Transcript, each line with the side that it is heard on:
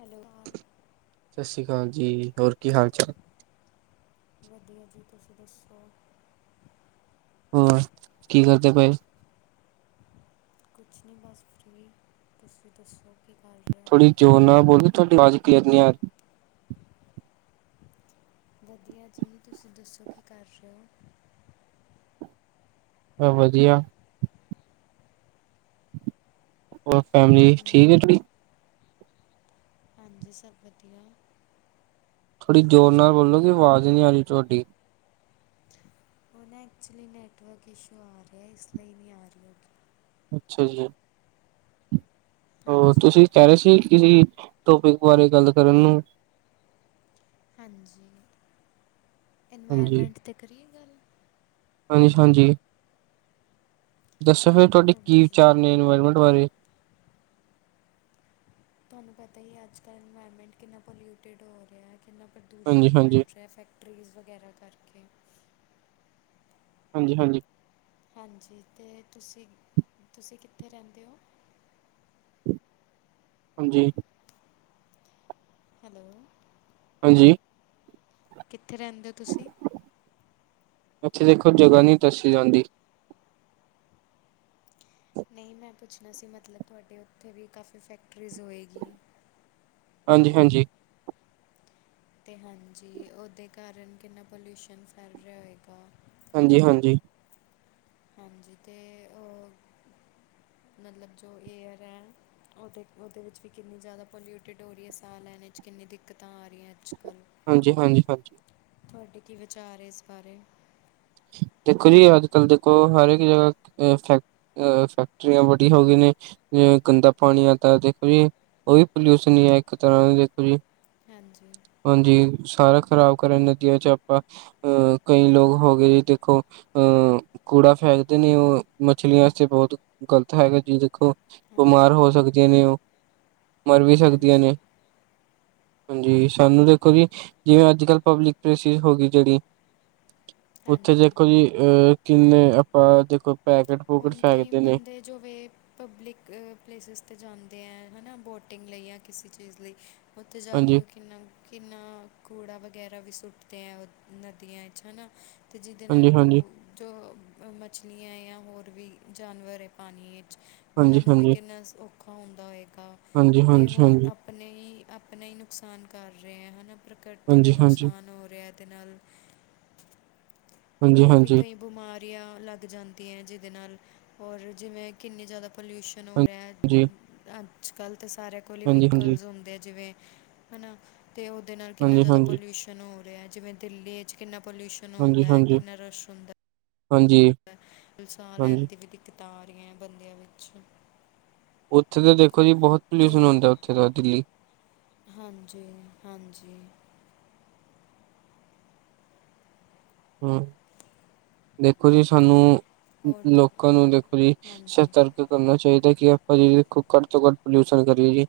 left: Hello.
right: ਸਤਿ ਸ਼੍ਰੀ ਅਕਾਲ ਜੀ, ਹੋਰ ਕੀ ਹਾਲ ਚਾਲ?
left: ਵਧੀਆ ਜੀ, ਤੁਸੀਂ ਦੱਸੋ?
right: ਹੋਰ ਕੀ ਕਰਦੇ ਪਏ?
left: ਕੁਛ ਨਹੀਂ ਬਸ ਫਰੀ ਤੁਸੀਂ ਦੱਸੋ ਕਿ ਕਰ ਰਹੇ ਹੋ?
right: ਜੋਰ ਨਾਲ ਬੋਲੋ ਤੁਹਾਡੀ ਆਵਾਜ਼ ਕਲੀਅਰ ਨਹੀਂ ਆ ਰਹੀ।
left: ਵਧੀਆ ਜੀ, ਤੁਸੀਂ ਦੱਸੋ ਕੀ ਕਰ ਰਹੇ ਹੋ?
right: ਵਧੀਆ ਹੋਰ ਫੈਮਿਲੀ ਠੀਕ ਤੁਹਾਡੀ?
left: ਹਾਂਜੀ, ਸਭ ਵਧੀਆ।
right: ਥੋੜ੍ਹੀ ਜ਼ੋਰ ਨਾਲ ਬੋਲੋਗੇ ਆਵਾਜ਼ ਨਹੀਂ ਆ ਰਹੀ ਤੁਹਾਡੀ
left: ਉਹ ਨਾ ਐਕਚੁਅਲੀ ਨੈਟਵਰਕ ਇਸ਼ੂ ਆ ਰਿਹਾ, ਇਸ ਲਈ ਨਹੀਂ ਆ ਰਹੀ ਹੈਗੀ।
right: ਅੱਛਾ ਜੀ, ਹੋਰ
left: ਹਾਂਜੀ
right: ਤੁਸੀਂ ਕਹਿ ਰਹੇ ਸੀ, ਕਿਸੀ ਟੋਪਿਕ ਬਾਰੇ ਗੱਲ ਕਰਨ ਨੂੰ।
left: ਹਾਂਜੀ,
right: ਹਾਂਜੀ,
left: ਇਨਵਾਇਰਮੈਂਟ 'ਤੇ ਕਰੀਏ ਗੱਲ।
right: ਹਾਂਜੀ, ਹਾਂਜੀ ਦੱਸੋ ਫੇਰ ਤੁਹਾਡੇ ਕੀ
left: ਹਾਂਜੀ
right: ਵਿਚਾਰ ਨੇ ਇਨਵਾਇਰਮੈਂਟ ਬਾਰੇ।
left: ਤੁਹਾਨੂੰ ਪਤਾ ਹੀ ਹੈ, ਅੱਜ ਕੱਲ੍ਹ ਇਨਵਾਇਰਮੈਂਟ ਕਿੰਨਾ ਪੋਲਿਊਟਿਡ ਹੋ ਰਿਹਾ, ਕਿੰਨਾ
right: ਹਾਂਜੀ,
left: ਪ੍ਰਦੂਸ਼ਣ
right: ਹਾਂਜੀ,
left: ਫੈਲ ਰਿਹਾ। ਫੈਕਟ ਟਰੀਜ਼ ਵਗੈਰਾ ਕਰਕੇ।
right: ਹਾਂਜੀ, ਹਾਂਜੀ।
left: ਹਾਂਜੀ ਤੇ ਤੁਸੀਂ, ਤੁਸੀਂ ਕਿੱਥੇ ਰਹਿੰਦੇ ਹੋ?
right: ਹਾਂਜੀ।
left: ਹੈਲੋ।
right: ਹਾਂਜੀ।
left: ਕਿੱਥੇ ਰਹਿੰਦੇ ਹੋ ਤੁਸੀਂ?
right: ਉੱਥੇ ਦੇਖੋ ਜਗ੍ਹਾ ਨੀ ਦੱਸੀ ਜਾਂਦੀ।
left: ਨਹੀਂ ਮੈਂ ਪੁੱਛਣਾ ਸੀ, ਮਤਲਬ ਤੁਹਾਡੇ ਉੱਥੇ ਵੀ ਕਾਫੀ ਫੈਕਟਰੀਜ਼ ਹੋਏਗੀ।
right: ਹਾਂਜੀ-ਹਾਂਜੀ।
left: ਤੇ ਹਾਂਜੀ ਉਹਦੇ ਕਾਰਨ ਕਿੰਨਾ ਪੋਲੂਸ਼ਨ ਫੈਲ ਰਿਹਾ ਹੋਏਗਾ।
right: ਹਾਂਜੀ-ਹਾਂਜੀ।
left: ਹਾਂਜੀ ਤੇ ਓ ਮਤਲਬ ਜੋ ਏਅਰ ਏ। ਉਹਦੇ-ਉਹਦੇ ਵਿੱਚ ਵੀ ਕਿੰਨੀ ਜ਼ਿਆਦਾ ਪੋਲਿਊਟਿਡ ਹੋ ਰਹੀ ਐ, ਸਾਹ ਲੈਣੇ ਚ ਕਿੰਨੀ ਦਿੱਕਤਾਂ ਆ ਰਹੀਆਂ। ਅੱਜ ਕੱਲ੍ਹ
right: ਹਾਂਜੀ-ਹਾਂਜੀ-ਹਾਂਜੀ।
left: ਤੁਹਾਡੇ ਕੀ ਵਿਚਾਰ ਹੈ ਇਸ ਬਾਰੇ।
right: ਦੇਖੋ ਜੀ, ਅੱਜ-ਕੱਲ ਦੇਖੋ ਹਰ ਇੱਕ ਜਗ੍ਹਾ ਫੈਕ ਅ ਫੈਕਟਰੀਆਂ ਬੜੀਆਂ ਹੋ ਗਏ ਨੇ। ਜਿਵੇਂ ਗੰਦਾ ਪਾਣੀ ਆ ਤਾਂ ਦੇਖੋ ਜੀ ਉਹ ਵੀ ਪੋਲਿਊਸ਼ਨ ਆ, ਇੱਕ ਤਰ੍ਹਾਂ ਦਾ ਦੇਖੋ ਜੀ।
left: ਹਾਂਜੀ।
right: ਹਾਂਜੀ, ਸਾਰਾ ਖ਼ਰਾਬ ਕਰਨੇ ਨਦੀਆਂ ਚ ਆਪਾਂ ਅ ਕਈ ਲੋਕ ਹੋ ਗਏ ਦੇਖੋ, ਅਹ ਕੂੜਾ ਫੈਕਦੇ ਨੇ ਉਹ ਮੱਛਲੀਆਂ ਵਾਸਤੇ ਬਹੁਤ ਗ਼ਲਤ ਹੈਗਾ ਜੀ ਦੇਖੋ, ਬਿਮਾਰ
left: ਹਾਂਜੀ
right: ਹੋ ਸਕਦੀਆਂ ਨੇ ਉਹ, ਮਰ ਵੀ ਸਕਦੀਆਂ
left: ਹਾਂਜੀ
right: ਨੇ। ਹਾਂਜੀ, ਸਾਨੂੰ ਦੇਖੋ ਜੀ ਜਿਵੇਂ ਅੱਜ-ਕੱਲ੍ਹ ਪਬਲਿਕ ਪਲੇਸਿਸ ਹੋ ਗਈ ਜਿਹੜੀ। ਉੱਥੇ
left: ਹਾਂਜੀ
right: ਦੇਖੋ ਜੀ ਅਹ ਕਿੰਨੇ ਆਪਾਂ ਦੇਖੋ ਪੈਕੇਟ।
left: ਹੁਣ ਕਈ ਬੰਦੇ ਜੋ ਵੇ ਪਬਲਿਕ ਪਲੇਸਿਸ ਤੇ ਜਾਂਦੇ ਏ, ਹੈਨਾ ਬੋਟਿੰਗ ਲਈ ਜਾਂ ਕਿਸੇ ਚੀਜ਼ ਲਈ। ਉੱਥੇ ਜਾ ਕੇ
right: ਹਾਂਜੀ,
left: ਉਹ ਕਿੰਨਾ। ਕਿੰਨਾ ਕੂੜਾ ਵਗੈਰਾ ਵੀ ਸੁੱਟਦੇ ਏ, ਉਹ ਨਦੀਆਂ ਚ ਹੈਨਾ। ਅਤੇ ਜਿਹਦੇ
right: ਹਾਂਜੀ,
left: ਨਾਲ
right: ਹਾਂਜੀ,
left: ਉਹ ਜੋ ਮੱਛਲੀਆਂ ਜਾਂ ਹੋਰ। ਵੀ ਜਾਨਵਰ ਐ ਪਾਣੀ ਵਿੱਚ,
right: ਹਾਂਜੀ,
left: ਉਹਨਾਂ ਨੂੰ ਵੀ
right: ਹਾਂਜੀ,
left: ਕਿੰਨਾ ਔਖਾ ਹੁੰਦਾ ਹੋਏਗਾ।
right: ਹਾਂਜੀ,
left: ਤੇ ਹੋਰ
right: ਹਾਂਜੀ,
left: ਆਪਣੇ ਹੀ ਆਪਣਾ ਹੀ ਨੁਕਸਾਨ ਕਰ ਰਹੇ ਹੈ ਹਨਾ। ਪ੍ਰਕਿਰਤੀ ਦਾ
right: ਹਾਂਜੀ, ਹਾਂਜੀ,
left: ਨੁਕਸਾਨ ਹੋ ਰਿਹਾ, ਇਹਦੇ ਨਾਲ।
right: ਹਾਂਜੀ, ਹਾਂਜੀ, ਹਾਂਜੀ,
left: ਹੋਰ ਵੀ
right: ਹਾਂਜੀ,
left: ਕਈ ਬਿਮਾਰੀਆਂ ਲੱਗ ਜਾਂਦੀਆਂ, ਜਿਹਦੇ ਨਾਲ ਔਰ ਜਿਵੇਂ ਕਿੰਨੀ ਜ਼ਿਆਦਾ ਪੋਲਿਊਸ਼ਨ ਹੋ ਰਿਹਾ ਐ।
right: ਹਾਂਜੀ,
left: ਅੱਜ-ਕੱਲ੍ਹ ਤਾਂ ਸਾਰਿਆਂ ਕੋਲ ਹੀ
right: ਹਾਂਜੀ,
left: ਵਹੀਕਲਸ ਹੁੰਦੇ ਜਿਵੇਂ। ਹੈਨਾ ਅਤੇ ਉਹਦੇ ਨਾਲ ਕਿੰਨਾ
right: ਹਾਂਜੀ, ਹਾਂਜੀ, ਹਾਂਜੀ,
left: ਜ਼ਿਆਦਾ ਪੋਲਿਊਸ਼ਨ ਹੋ ਰਿਹਾ। ਜਿਵੇਂ ਦਿੱਲੀ ਚ ਕਿੰਨਾ ਪੋਲਿਊਸ਼ਨ ਹੁੰਦਾ ਹੈ
right: ਹਾਂਜੀ-ਹਾਂਜੀ, ਹਾਂਜੀ।
left: ਤੇ ਹੁਣ ਸਾਹ ਲੈਣ
right: ਹਾਂਜੀ,
left: ਦੀ ਵੀ ਦਿੱਕਤਾਂ ਆ ਰਹੀਆਂ ਬੰਦਿਆਂ ਵਿੱਚ।
right: ਉੱਥੇ ਤਾਂ ਦੇਖੋ ਜੀ ਬਹੁਤ ਪੋਲਿਊਸ਼ਨ ਹੁੰਦਾ ਉੱਥੇ ਤਾ ਦਿੱਲੀ।
left: ਹਾਂਜੀ-ਹਾਂਜੀ।
right: ਹੂੰ, ਦੇਖੋ ਜੀ ਸਾਨੂੰ।
left: ਹੋਰ ਦ
right: ਲੋਕਾਂ ਨੂੰ ਦੇਖੋ ਜੀ
left: ਹਾਂਜੀ
right: ਸਤਰਕ ਕਰਨਾ ਚਾਹੀਦਾ ਕਿ ਆਪਾਂ ਜੀ ਦੇਖੋ ਘੱਟ ਤੋਂ ਘੱਟ ਪੋਲਿਊਸ਼ਨ ਕਰੀਏ ਜੀ।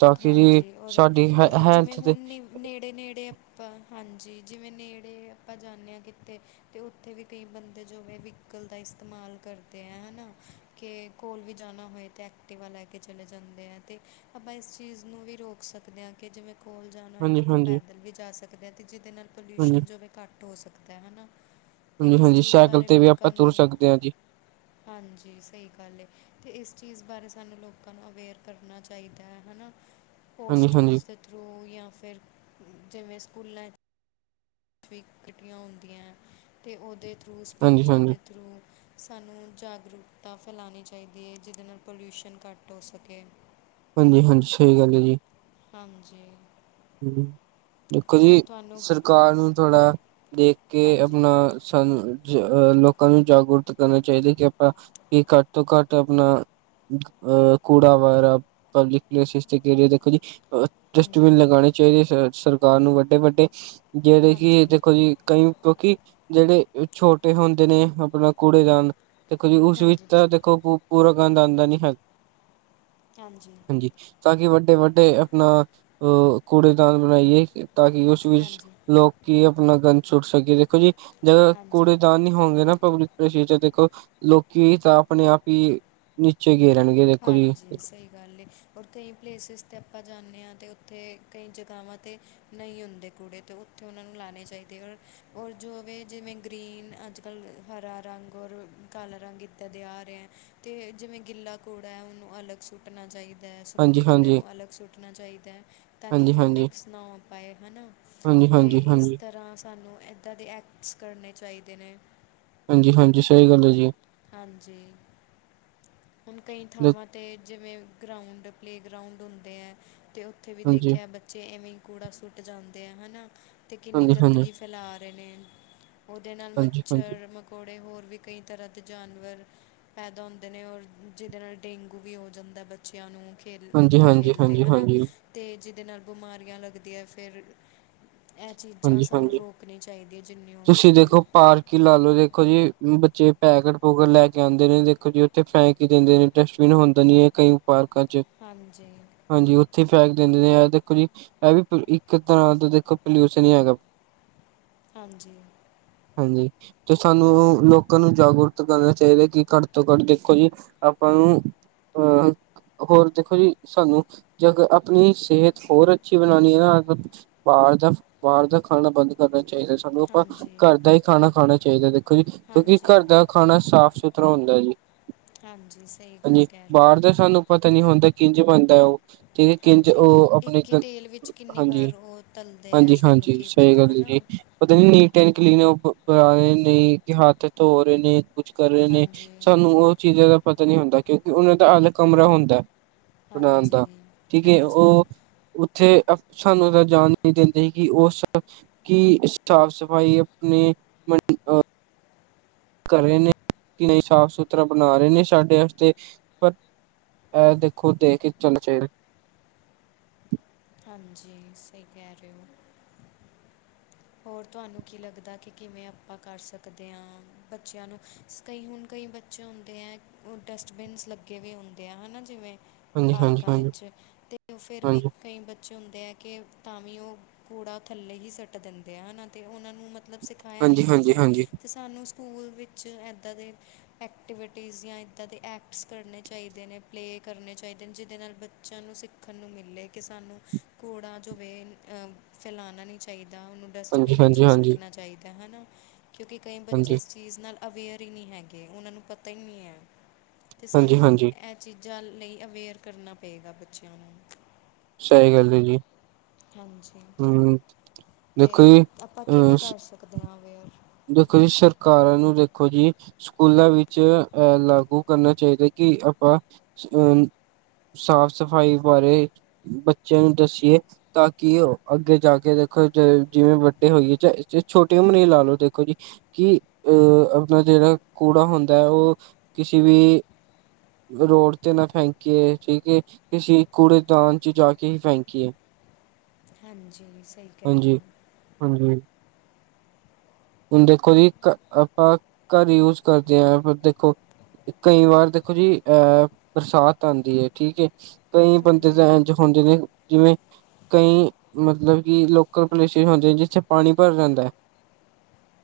right: ਤਾਂ ਕਿ ਜੀ
left: ਹਾਂਜੀ, ਔਰ
right: ਸਾਡੀ ਹੈ
left: ਮਤਲਬ ਜਿਵੇਂ
right: ਹੈਲਥ ਤੇ
left: ਹੁਣ ਨੀ। ਨੇੜੇ-ਨੇੜੇ ਆਪਾਂ ਹਾਂਜੀ, ਜਿਵੇਂ ਨੇੜੇ ਆਪਾਂ ਜਾਂਦੇ ਹਾਂ ਕਿਤੇ। ਤੇ ਉੱਥੇ ਵੀ ਕਈ ਬੰਦੇ ਜੋ ਵੇ ਵਹੀਕਲ ਦਾ ਇਸਤੇਮਾਲ ਕਰਦੇ ਏ ਹੈਨਾ। ਕਿ ਕੋਲ ਵੀ ਜਾਣਾ ਹੋਏ ਅਤੇ ਐਕਟੀਵਾ ਲੈ ਕੇ ਚਲੇ ਜਾਂਦੇ ਏ ਤੇ ਆਪਾਂ ਇਸ। ਚੀਜ਼ ਨੂੰ ਵੀ ਰੋਕ ਸਕਦੇ ਆ ਕਿ ਜਿਵੇਂ ਕੋਲ ਜਾਣਾ ਹੋਏ ਤਾਂ
right: ਹਾਂਜੀ,
left: ਆਪਾਂ
right: ਹਾਂਜੀ,
left: ਪੈਦਲ ਵੀ ਜਾ ਸਕਦੇ ਆ ਤੇ ਜਿਹਦੇ ਨਾਲ
right: ਹਾਂਜੀ,
left: ਪੋਲਿਊਸ਼ਨ ਜੋਵੇ ਘੱਟ ਹੋ ਸਕਦਾ ਹੈ ਹੈਨਾ। ਤੇ
right: ਹਾਂਜੀ,
left: ਇਸ
right: ਹਾਂਜੀ
left: ਚੀਜ਼
right: ਸਾਈਕਲ
left: ਬਾਰੇ
right: ਤੇ ਵੀ ਆਪਾਂ
left: ਲੋਕਾਂ
right: ਤੁਰ
left: ਨੂੰ।
right: ਸਕਦੇ ਹਾਂ ਜੀ
left: ਹਾਂਜੀ, ਸਹੀ ਗੱਲ ਐ ਤੇ ਇਸ ਚੀਜ਼ ਬਾਰੇ ਸਾਨੂੰ ਲੋਕਾਂ ਨੂੰ ਅਵੇਅਰ ਕਰਨਾ ਚਾਹੀਦਾ ਐ ਹਨਾ।
right: ਹਾਂਜੀ, ਹਾਂਜੀ,
left: ਪੋਸਟਰਸ ਦੇ ਥਰੂ ਜਾਂ ਫਿਰ ਜਿਵੇਂ ਸਕੂਲਾਂ ਸੀਕਟਾਂ ਹੁੰਦੀਆਂ ਹੈ ਅਤੇ ਉਹਦੇ ਥਰੂ
right: ਹਾਂਜੀ,
left: ਸਪੀਚਾਂ
right: ਹਾਂਜੀ,
left: ਦੇ ਥਰੂ। ਸਾਨੂੰ ਜਾਗਰੂਕਤਾ ਫੈਲਾਣੀ ਚਾਹੀਦੀ ਐ, ਜਿਹਦੇ ਨਾਲ ਪੋਲਿਊਸ਼ਨ ਘੱਟ ਹੋ ਸਕੇ।
right: ਹਾਂਜੀ-ਹਾਂਜੀ, ਸਹੀ ਗੱਲ ਐ ਜੀ।
left: ਹਾਂਜੀ।
right: ਹਮ। ਦੇਖੋ
left: ਹੋਰ
right: ਜੀ
left: ਤੁਹਾਨੂੰ
right: ਸਰਕਾਰ ਨੂੰ ਥੋੜ੍ਹਾ ਦੇਖ ਕੇ
left: ਹਾਂਜੀ
right: ਆਪਣਾ ਸਾਨੂੰ। ਅਹ ਲੋਕਾਂ ਨੂੰ ਜਾਗਰੂਕ ਕਰਨਾ ਚਾਹੀਦਾ ਕਿ ਆਪਾਂ ਵੀ ਘੱਟ ਤੋਂ ਘੱਟ ਆਪਣਾ। ਅ ਕੂੜਾ ਵਗੈਰਾ ਪਬਲਿਕ ਪਲੇਸ ਤੇ ਗੇਰੇ ਦੇਖੋ ਜੀ ਅ
left: ਹਾਂਜੀ
right: ਡਸਟਬਿਨ ਲਗਾਉਣੇ ਚਾਹੀਦੇ ਸਰਕਾਰ ਨੂੰ ਵੱਡੇ- ਵੱਡੇ, ਜਿਹੜੇ
left: ਹਾਂਜੀ
right: ਕਿ ਦੇਖੋ ਜੀ ਕਈ ਕਿਉਂਕਿ ਜਿਹੜੇ ਛੋਟੇ ਹੁੰਦੇ ਨੇ ਆਪਣਾ ਕੂੜੇਦਾਨ ਦੇਖੋ ਉਸ
left: ਹਾਂਜੀ
right: ਵਿਚ ਦੇਖੋ ਪੂਰਾ ਗੰਦ ਆਉਂਦਾ ਨਹੀਂ ਹੈ ਹਾਂਜੀ ਤਾਂ ਕਿ ਵੱਡੇ- ਵੱਡੇ ਆਪਣਾ ਅਹ ਕੂੜੇਦਾਨ ਬਣਾਈਏ ਤਾਂ ਕਿ ਉਸ ਵਿੱਚ
left: ਹਾਂਜੀ
right: ਲੋਕ ਕੀ ਆਪਣਾ ਗੰਦ ਸੁੱਟ ਸਕੀਏ ਦੇਖੋ ਜੀ ਜਦੋਂ
left: ਹਾਂਜੀ
right: ਕੂੜੇਦਾਨ ਨੀ ਹੋਣਗੇ ਨਾ ਪਬਲਿਕ ਸ਼ ਦੇਖੋ, ਲੋਕੀ ਤਾਂ ਆਪਣੇ ਆਪ ਹੀ ਨੀਚੇ ਗਏ ਰਹਿਣਗੇ ਦੇਖੋ ਜੀ
left: ਹਾਂਜੀ ਸਹੀ ਗੱਲ ਔਰ ਕਈ ਪਲੇਸਿਸ 'ਤੇ ਆਪਾਂ ਜਾਂਦੇ ਹਾਂ ਅਤੇ ਉੱਥੇ ਕਈ ਜਗ੍ਹਾਵਾਂ 'ਤੇ ਨਹੀਂ ਹੁੰਦੇ ਕੂੜੇ ਅਤੇ ਉ ਉੱਥੇ ਉਹਨਾਂ ਨੂੰ ਲਾਉਣੇ ਚਾਹੀਦੇ ਔਰ ਔਰ ਜੋ ਵੀ ਜਿਵੇਂ ਗ੍ਰੀਨ ਅੱਜ ਕੱਲ੍ਹ ਹਰਾ ਰੰਗ ਔਰ ਕਾਲ ਰੰਗਤਾਂ ਦੇ ਆ ਰਿਹਾ ਹੈ ਅਤੇ ਜਿਵੇਂ ਗਿੱਲਾ ਕੂੜਾ ਹੈ ਉਹਨੂੰ ਅਲੱਗ ਸੁੱਟਣਾ ਚਾਹੀਦਾ ਹੈ ਸੁੱਕੇ ਕੂੜੇ
right: ਹਾਂਜੀ-ਹਾਂਜੀ,
left: ਨੂੰ ਅਲੱਗ ਸੁੱਟਣਾ ਚਾਹੀਦਾ ਹੈ ਤਾਂ ਕਿ ਕਿਉਂ
right: ਹਾਂਜੀ-ਹਾਂਜੀ,
left: ਮਿਕਸ ਨਾ ਹੋ ਪਾਏ ਹੈ ਨਾ ਤੇ
right: ਹਾਂਜੀ-ਹਾਂਜੀ,
left: ਇਸ
right: ਹਾਂਜੀ।
left: ਤਰ੍ਹਾਂ ਸਾਨੂੰ ਇੱਦਾਂ ਦੇ ਐਕਟਸ ਕਰਨੇ ਚਾਹੀਦੇ ਨੇ
right: ਹਾਂਜੀ -ਹਾਂਜੀ ਸਹੀ ਗੱਲ ਹੈ ਜੀ
left: ਹਾਂਜੀ, ਹੁਣ ਕਈ ਥਾਵਾਂ ਤੇ ਜਿਵੇਂ ਗਰਾਊਂਡ ਪਲੇਗਰਾਊਂਡ ਹੁੰਦੇ ਹੈ ਤੇ ਉੱਥੇ ਵੀ
right: ਹਾਂਜੀ,
left: ਦੇਖਿਆ ਬੱਚੇ ਐਵੇਂ ਕੂੜਾ ਸੁੱਟ ਜਾਂਦੇ ਆ ਹਨਾ ਤੇ ਕਿੰਨੀ
right: ਹਾਂਜੀ-ਹਾਂਜੀ,
left: ਗੰਦਗੀ ਫੈਲਾ ਰਹੇ ਨੇ ਉਹਦੇ ਨਾਲ
right: ਹਾਂਜੀ-ਹਾਂਜੀ,
left: ਮੱਛਰ ਮਕੌੜੇ ਹੋਰ ਵੀ ਕਈ ਤਰ੍ਹਾਂ ਜਾਨਵਰ ਪੈਦਾ ਹੁੰਦੇ ਨੇ ਔਰ ਜਿਹਦੇ ਨਾਲ ਡੇਂਗੂ ਵੀ ਹੋ ਜਾਂਦਾ ਬੱਚਿਆਂ ਨੂੰ ਖੇਲ ਉੱਥੇ
right: ਹਾਂਜੀ-ਹਾਂਜੀ,
left: ਖੇਲਦੇ ਹਨਾ
right: ਹਾਂਜੀ-ਹਾਂਜੀ,
left: ਤੇ ਜਿਹਦੇ ਨਾਲ ਬਿਮਾਰੀਆਂ ਲੱਗਦੀਆਂ ਫਿਰ ਇਹ ਚੀਜ਼ਾਂ ਸਾਨੂੰ
right: ਹਾਂਜੀ-ਹਾਂਜੀ।
left: ਰੋਕਣੀ ਚਾਹੀਦੀਆਂ ਜਿੰਨੀ ਹੋ ਸਕੇ
right: ਕਿ ਲਾ ਲੋੋ ਦੇਖੋ ਜੀ ਬੱਚੇ ਪੈਕੇਟ ਪੋਕਟ ਲੈ ਕੇ ਆਉਂਦੇ ਨੇ ਦੇਖੋ ਜੀ ਉੱਥੇ ਫੈਂਕ ਦਿੰਦੇ ਨੇ ਡਸਟਬਿਨ ਹੁੰਦਾ ਨਹੀ ਹੈ ਕਈ ਪਾਰਕਾਂ ਚ
left: ਹਾਂਜੀ
right: ਹਾਂਜੀ ਉੱਥੇ ਫੈਕ ਦਿੰਦੇ ਨੇ ਇਹ ਦੇਖੋ ਜੀ, ਇਹ ਵੀ ਇੱਕ ਤਰ੍ਹਾਂ ਦਾ ਦੇਖੋ ਪਲਿ ਸਨੀ ਹੈਗਾ
left: ਹਾਂਜੀ
right: ਹਾਂਜੀ ਤੇ ਸਾਨੂੰ ਲੋਕਾਂ ਨੂੰ ਜਾਗਰੂਕ ਕਰਨਾ ਚਾਹੀਦਾ ਕਿ ਘੱਟ ਤੋਂ ਘੱਟ ਦੇਖੋ ਜੀ ਆਪਾਂ ਨੂੰ ਅਹ ਹੋਰ ਦੇਖੋ ਜੀ ਸਾਨੂੰ ਜ ਆਪਣੀ ਸਿਹਤ ਹੋਰ ਅੱਛੀ ਬਣਾਉਣੀ ਹੈ ਨਾ ਬਾਹਰ ਦਾ ਬਾਹਰ ਦਾ ਖਾਣਾ ਬੰਦ ਕਰਨਾ ਚਾਹੀਦਾ ਸਾਨੂੰ ਆਪਾਂ
left: ਹਾਂਜੀ
right: ਘਰ ਦਾ ਹੀ ਖਾਣਾ ਖਾਣਾ ਚਾਹੀਦਾ ਜੀ ਕਿਉਂਕਿ
left: ਹਾਂਜੀ
right: ਘਰ ਦਾ ਖਾਣਾ ਸਾਫ਼ ਸੁਥਰਾ ਹੁੰਦਾ ਜੀ
left: ਹਾਂਜੀ ਸਹੀ ਗੱਲ
right: ਹਾਂਜੀ
left: ਕਹਿ ਰਹੇ
right: ਬਾਹਰ
left: ਹੋ
right: ਦਾ ਸਾਨੂੰ ਪਤਾ ਨਹੀਂ ਹੁੰਦਾ ਕਿੰਝ ਬਣਦਾ ਉਹ ਠੀਕ ਕਿੰਝ
left: ਹਾਂਜੀ
right: ਉਹ ਆਪਣੇ
left: ਇੱਕ ਹੀ ਤੇਲ ਵਿੱਚ ਕਿੰਨੀ
right: ਹਾਂਜੀ-
left: ਵਾਰ ਉਹ ਤਲਦੇ ਆ
right: ਹਾਂਜੀ
left: ਸਾਨੂੰ
right: ਹਾਂਜੀ
left: ਕੀ
right: ਸਹੀ
left: ਪਤਾ
right: ਗੱਲ
left: ਨਾ
right: ਹੈ ਜੀ ਪਤਾ ਨੀ ਨੀਟ ਐਂ ਕਲੀਨ ਉਹ ਰਹੇ ਨਹੀਂ ਤੇ ਹੱਥ ਧੋ ਰਹੇ ਨੇ ਕੁਛ ਕਰ ਰਹੇ ਨੇ
left: ਹਾਂਜੀ
right: ਸਾਨੂੰ ਉਹ ਚੀਜ਼ਾਂ ਦਾ ਪਤਾ ਨਹੀਂ ਹੁੰਦਾ ਕਿਉਂਕਿ ਉਹਨਾਂ ਦਾ ਅਲੱਗ ਕਮਰਾ ਹੁੰਦਾ ਬਣਾਉਣ
left: ਹਾਂਜੀ
right: ਦਾ, ਠੀਕ ਹੈ
left: ਹਾਂਜੀ
right: ਉਹ ਉੱਥੇ ਸਾਨੂੰ ਇਹਦਾ ਜਾਣ ਨਹੀਂ ਦਿੰਦੇ ਕਿ ਉਹ ਕੀ ਸਾਫ਼ ਸਫ਼ਾਈ ਆਪਣੇ ਅ ਕਰ ਰਹੇ ਨੇ ਕਿ ਨਹੀਂ ਸਾਫ਼ ਸੁਥਰਾ ਬਣਾ ਰਹੇ ਨੇ ਸਾਡੇ ਵਾਸਤੇ ਪਰ ਅ ਦੇਖੋ ਦੇਖ ਕੇ ਚੱਲ ਚਾਹੀਦਾ
left: ਹਾਂਜੀ ਸਹੀ ਕਹਿ ਰਹੇ ਹੋ ਹੋਰ ਤੁਹਾਨੂੰ ਕੀ ਲੱਗਦਾ ਕਿ ਕਿਵੇਂ ਆਪਾਂ ਕਰ ਸਕਦੇ ਹਾਂ ਬੱਚਿਆਂ ਨੂੰ ਕਈ ਹੁਣ ਕਈ ਬੱਚੇ ਹੁੰਦੇ ਹੈ, ਉਹ ਡਸਟਬਿਨਸ ਲੱਗੇ ਵੀ ਹੁੰਦੇ ਆ, ਹੈ ਨਾ ਜਿਵੇਂ
right: ਹਾਂਜੀ-ਹਾਂਜੀ-ਹਾਂਜੀ-ਹਾਂਜੀ
left: ਪਾਰਕਾਂ ਵਿੱਚ, ਤੇ ਉਹ ਫੇਰ ਵੀ ਕਈ ਬਚੇ ਹੁੰਦੇ ਹੈ, ਕਿ ਤਾਂ ਵੀ ਉਹ ਕੂੜਾ ਥੱਲੇ ਹੀ ਸੁੱਟ ਦਿੰਦੇ ਆ, ਹੈਨਾ ਤੇ ਉਹਨਾਂ ਨੂੰ ਮਤਲਬ ਸਿਖਾਇਆ ਨਹੀਂ ਜਾਂਦਾ ਅਤੇ ਸਾਨੂੰ ਸਕੂਲ ਵਿੱਚ ਇੱਦਾਂ ਦੇ, ਐਕਟੀਵਿਟੀਜ਼ ਜਾਂ ਇੱਦਾਂ ਦੇ ਐਕਟਸ ਕਰਨੇ ਚਾਹੀਦੇ ਨੇ ਪਲੇਅ ਕਰਨੇ ਚਾਹੀਦੇ ਨੇ, ਜਿਹਦੇ ਨਾਲ ਬੱਚਿਆਂ ਨੂੰ ਸਿੱਖਣ ਨੂੰ ਮਿਲੇ ਕਿ ਸਾਨੂੰ ਘੋੜਾ ਜੋਵੇ ਫੈਲਾਉਣਾ ਨਹੀਂ ਚਾਹੀਦਾ, ਉਹਨੂੰ ਡਸਟਬਿਨ ਵਿੱਚ ਹੀ ਸੁੱਟਣਾ
right: ਹਾਂਜੀ-ਹਾਂਜੀ-ਹਾਂਜੀ-ਹਾਂਜੀ-ਹਾਂਜੀ-ਹਾਂਜੀ-ਹਾਂਜੀ-ਹਾਂਜੀ-ਹਾਂਜੀ
left: ਚਾਹੀਦਾ ਹੈਨਾ, ਕਿਉਂਕਿ ਕਈ ਬੱਚੇ ਇਸ ਚੀਜ਼ ਨਾਲ ਅਵੇਅਰ ਹੀ ਨਹੀਂ ਹੈਗੇ, ਉਹਨਾਂ ਨੂੰ ਪਤਾ ਹੀ ਨਹੀਂ ਹੈ, ਅਤੇ ਸਾਨੂੰ ਇਹ ਚੀਜ਼ਾਂ ਲਈ, ਅਵੇਅਰ ਕਰਨਾ ਪਏਗਾ ਬੱਚਿਆਂ ਨੂੰ
right: ਸਹੀ ਗੱਲ ਹੈ ਜੀ
left: ਹਾਂਜੀ,
right: ਹਮ
left: ਤੇ
right: ਦੇਖੋ ਜੀ
left: ਆਪਾਂ
right: ਅ
left: ਕਿਵੇਂ ਕਰ ਸਕਦੇ ਹਾਂ, ਅਵੇਅਰ
right: ਦੇਖੋ ਜੀ, ਸਰਕਾਰਾਂ ਨੂੰ ਦੇਖੋ ਜੀ ਸਕੂਲਾਂ ਵਿੱਚ ਅਹ, ਲਾਗੂ ਕਰਨਾ ਚਾਹੀਦਾ, ਕਿ ਆਪਾਂ ਅਹ ਸਾਫ਼, ਸਫ਼ਾਈ ਬਾਰੇ ਬੱਚਿਆਂ ਨੂੰ ਦਸੀਏ ਤਾਂ ਕਿ, ਉਹ ਅੱਗੇ ਜਾ ਕੇ ਦੇਖੋ ਜ ਜਿਵੇਂ ਵੱਡੇ ਹੋਈਏ, ਚਾਹੇ ਛੋਟੀ ਉਮਰ ਹੀ ਲਾ ਲਓ, ਦੇਖੋ ਦੇੋ ਜੀ, ਕਿ ਅਹ ਆਪਣਾ ਜਿਹੜਾ ਕੂੜਾ ਹੁੰਦਾ ਹੈ, ਉਹ ਕਿਸੇ ਵੀ ਰੋਡ ਤੇ ਨਾ ਫੈਕੀਏ, ਠੀਕ ਐ, ਕਿਸੀ ਕੂੜੇਦਾਨ ਚ ਜਾ ਕੇ ਹੀ ਫੈਂਕੀਏ
left: ਹਾਂਜੀ, ਸਹੀ ਕਹਿ ਰਹੇ
right: ਹਾਂਜੀ
left: ਹੋ
right: ਹਾਂਜੀ ਹੁਣ ਦੇਖੋ ਜੀ, ਆਪਾਂ ਘਰ ਯੂਜ ਕਰਦੇ ਹਾਂ, ਦੇਖੋ ਕਈ ਵਾਰ ਦੇਖੋ ਜੀ, ਅਹ ਬਰਸਾਤ ਆਉਂਦੀ ਹੈ, ਠੀਕ ਹੈ, ਕਈ ਬੰਦੇ
left: ਹਾਂਜੀ
right: ਦਾ ਹੁਣ ਜਿਵੇਂ ਜਿਵੇਂ ਕਈ ਮਤਲਬ ਕਿ ਲੋਕਲ ਪਲੇਸਿਸ ਹੁੰਦੇ, ਜਿੱਥੇ ਪਾਣੀ ਭਰ ਜਾਂਦਾ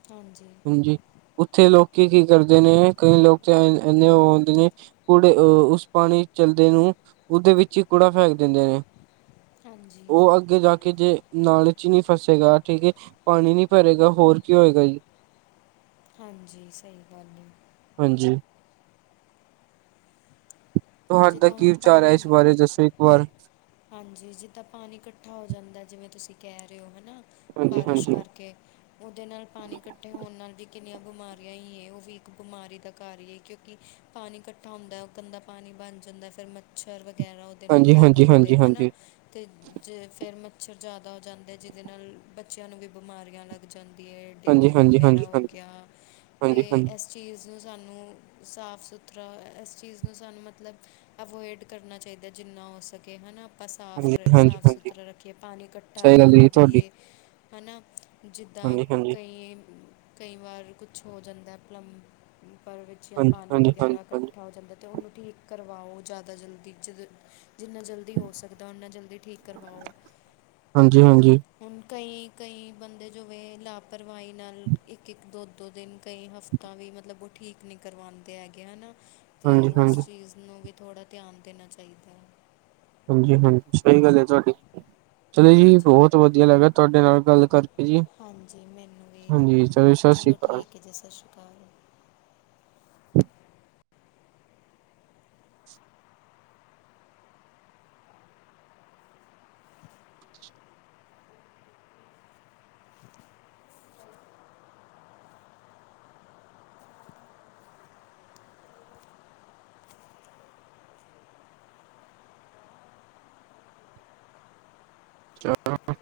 left: ਹਾਂਜੀ
right: ਹਾਂਜੀ, ਉੱਥੇ ਲੋਕ ਕੀ ਕਰਦੇ ਨੇ, ਕਈ ਲੋਕ ਤਾਂ ਇੰਨੇ ਉਹ ਹੋਣਦੇ ਨੇ ਕੂੜੇ, ਅਹ ਉਸ ਪਾਣੀ ਚੱਲਦੇ ਨੂੰ, ਉਹਦੇ ਵਿੱਚ ਹੀ ਕੂੜਾ ਫੈਕ ਦਿੰਦੇ ਨੇ
left: ਹਾਂਜੀ
right: ਉਹ ਅੱਗੇ ਜਾ ਕੇ ਜੇ ਨਾਲੇ ਚ ਹੀ ਨਹੀਂ ਫਸੇਗਾ ਠੀਕ ਹੈ, ਪਾਣੀ ਨੀ ਭਰੇਗਾ ਹੋਰ ਕੀ ਹੋਏਗਾ ਜੀ
left: ਹਾਂਜੀ, ਸਹੀ ਗੱਲ ਏ
right: ਹਾਂਜੀ ਤੁਹਾਡੇ
left: ਜਿੱਦਾਂ
right: ਕੀ
left: ਹੁਣ
right: ਵਿਚਾਰ ਹੈ,
left: ਪਾਣੀ
right: ਇਸ
left: ਵੀ-
right: ਬਾਰੇ, ਦੱਸੋ ਇੱਕ ਵਾਰ
left: ਹਾਂਜੀ ਜਿੱਦਾਂ ਪਾਣੀ ਇਕੱਠਾ ਹੋ ਜਾਂਦਾ, ਜਿਵੇਂ ਤੁਸੀਂ ਕਹਿ ਰਹੇ ਹੋ, ਹੈ ਨਾ
right: ਹਾਂਜੀ,
left: ਬਾਰਿਸ਼
right: ਹਾਂਜੀ।
left: ਕਰਕੇ ਉਹਦੇ ਨਾਲ ਪਾਣੀ ਇਕੱਠੇ ਹੋਣ ਨਾਲ ਵੀ ਕਿੰਨੀਆਂ ਬਿਮਾਰੀਆਂ ਹੀ ਹੈ, ਉਹ ਵੀ ਇੱਕ ਬਿਮਾਰੀ ਦਾ ਕਾਰ ਹੀ ਹੈ, ਕਿਉਂਕਿ ਪਾਣੀ ਇਕੱਠਾ ਹੁੰਦਾ, ਉਹ ਗੰਦਾ ਪਾਣੀ ਬਣ ਜਾਂਦਾ, ਫਿਰ ਮੱਛਰ ਵਗੈਰਾ ਉਹਦੇ ਨਾਲ
right: ਹਾਂਜੀ,
left: ਪੈਦਾ
right: ਹਾਂਜੀ,
left: ਹੁੰਦਾ
right: ਹਾਂਜੀ, ਹਾਂਜੀ, ਹਾਂਜੀ,
left: ਤੇ ਜੇ ਫੇਰ ਮੱਛਰ ਜ਼ਿਆਦਾ ਹੋ ਜਾਂਦੇ, ਜਿਹਦੇ ਨਾਲ ਬੱਚਿਆਂ ਨੂੰ ਵੀ ਬਿਮਾਰੀਆਂ ਲੱਗ ਜਾਂਦੀ ਹੈ,
right: ਹਾਂਜੀ,
left: ਡੇਂਗੂ
right: ਹਾਂਜੀ,
left: ਵਗੈਰਾ
right: ਹਾਂਜੀ, ਹਾਂਜੀ,
left: ਹੋ
right: ਹਾਂਜੀ।
left: ਗਿਆ, ਤੇ
right: ਹਾਂਜੀ,
left: ਇਸ ਚੀਜ਼ ਨੂੰ ਸਾਨੂੰ ਸਾਫ -ਸੁਥਰਾ, ਇਸ ਚੀਜ਼ ਨੂੰ ਸਾਨੂੰ ਮਤਲਬ ਅਵੋਇਡ ਕਰਨਾ ਚਾਹੀਦਾ, ਜਿੰਨਾ ਹੋ ਸਕੇ ਹੈਨਾ ਆਪਾਂ ਸਾਫ਼ ਰ
right: ਹਾਂਜੀ,
left: ਸਾਫ਼
right: ਹਾਂਜੀ
left: ਸੁਥਰਾ ਰੱਖੀਏ, ਪਾਣੀ ਇਕੱਠਾ ਨਾ
right: ਸਹੀ ਗੱਲ
left: ਹੋਣ
right: ਜੀ ਤੁਹਾਡੀ
left: ਦੇਈਯੇ। ਹੈ ਨਾ, ਜਿੱਦਾਂ
right: ਹਾਂਜੀ, ਹਾਂਜੀ,
left: ਕਈ ਕਈ ਵਾਰ ਕੁਛ ਹੋ ਜਾਂਦਾ, ਪਲੰਮ ਪਰ, ਵਿੱਚ ਜਾਂ
right: ਹਾਂਜੀ,
left: ਪਾਣੀ
right: ਹਾਂਜੀ,
left: ਵਗੈਰਾ
right: ਹਾਂਜੀ, ਹਾਂਜੀ।
left: ਇਕੱਠਾ ਹੋ ਜਾਂਦਾ ਅਤੇ ਉਹਨੂੰ ਠੀਕ ਕਰਵਾਓ ਜ਼ਿਆਦਾ ਜਲਦੀ, ਜਦ ਜਿੰਨਾ ਜਲਦੀ ਹੋ ਸਕਦਾ, ਉਨਾ ਜਲਦੀ ਠੀਕ ਕਰਵਾਓ
right: ਹਾਂਜੀ, ਹਾਂਜੀ,
left: ਹੁਣ ਕਈ, ਕਈ ਬੰਦੇ ਜੋਵੇ ਲਾਪਰਵਾਹੀ ਨਾਲ ਇੱਕ- ਇੱਕ, ਦੋ -ਦੋ ਦਿਨ ਕਈ ਹਫ਼ਤੇ ਤਾਂ ਵੀ ਮਤਲਬ, ਉਹ ਠੀਕ ਨਹੀਂ ਕਰਵਾਉਂਦੇ ਹੈਗੇ, ਹੈਨਾ ਤੇ
right: ਹਾਂਜੀ,
left: ਉਸ
right: ਹਾਂਜੀ,
left: ਚੀਜ਼ ਨੂੰ ਵੀ, ਥੋੜ੍ਹਾ ਧਿਆਨ ਦੇਣਾ ਚਾਹੀਦਾ ਹੈ।
right: ਹਾਂਜੀ- ਹਾਂਜੀ ਸਹੀ ਗੱਲ ਹੈ, ਤੁਹਾਡੀ, ਚਲੋ ਜੀ,
left: ਹਾਂਜੀ
right: ਬਹੁਤ ਵਧੀਆ ਲੱਗਾ ਤੁਹਾਡੇ ਨਾਲ ਗੱਲ ਕਰਕੇ। ਜੀ
left: ਹਾਂਜੀ, ਮੈਨੂੰ ਵੀ,
right: ਹਾਂਜੀ ਸਤਿ ਸ਼੍ਰੀ
left: ਚਲੋ
right: ਅਕਾਲ।
left: ਠੀਕ ਹੈ ਜੀ, ਸਤਿ ਸ਼੍ਰੀ ਅਕਾਲ।
right: ਚਲੋ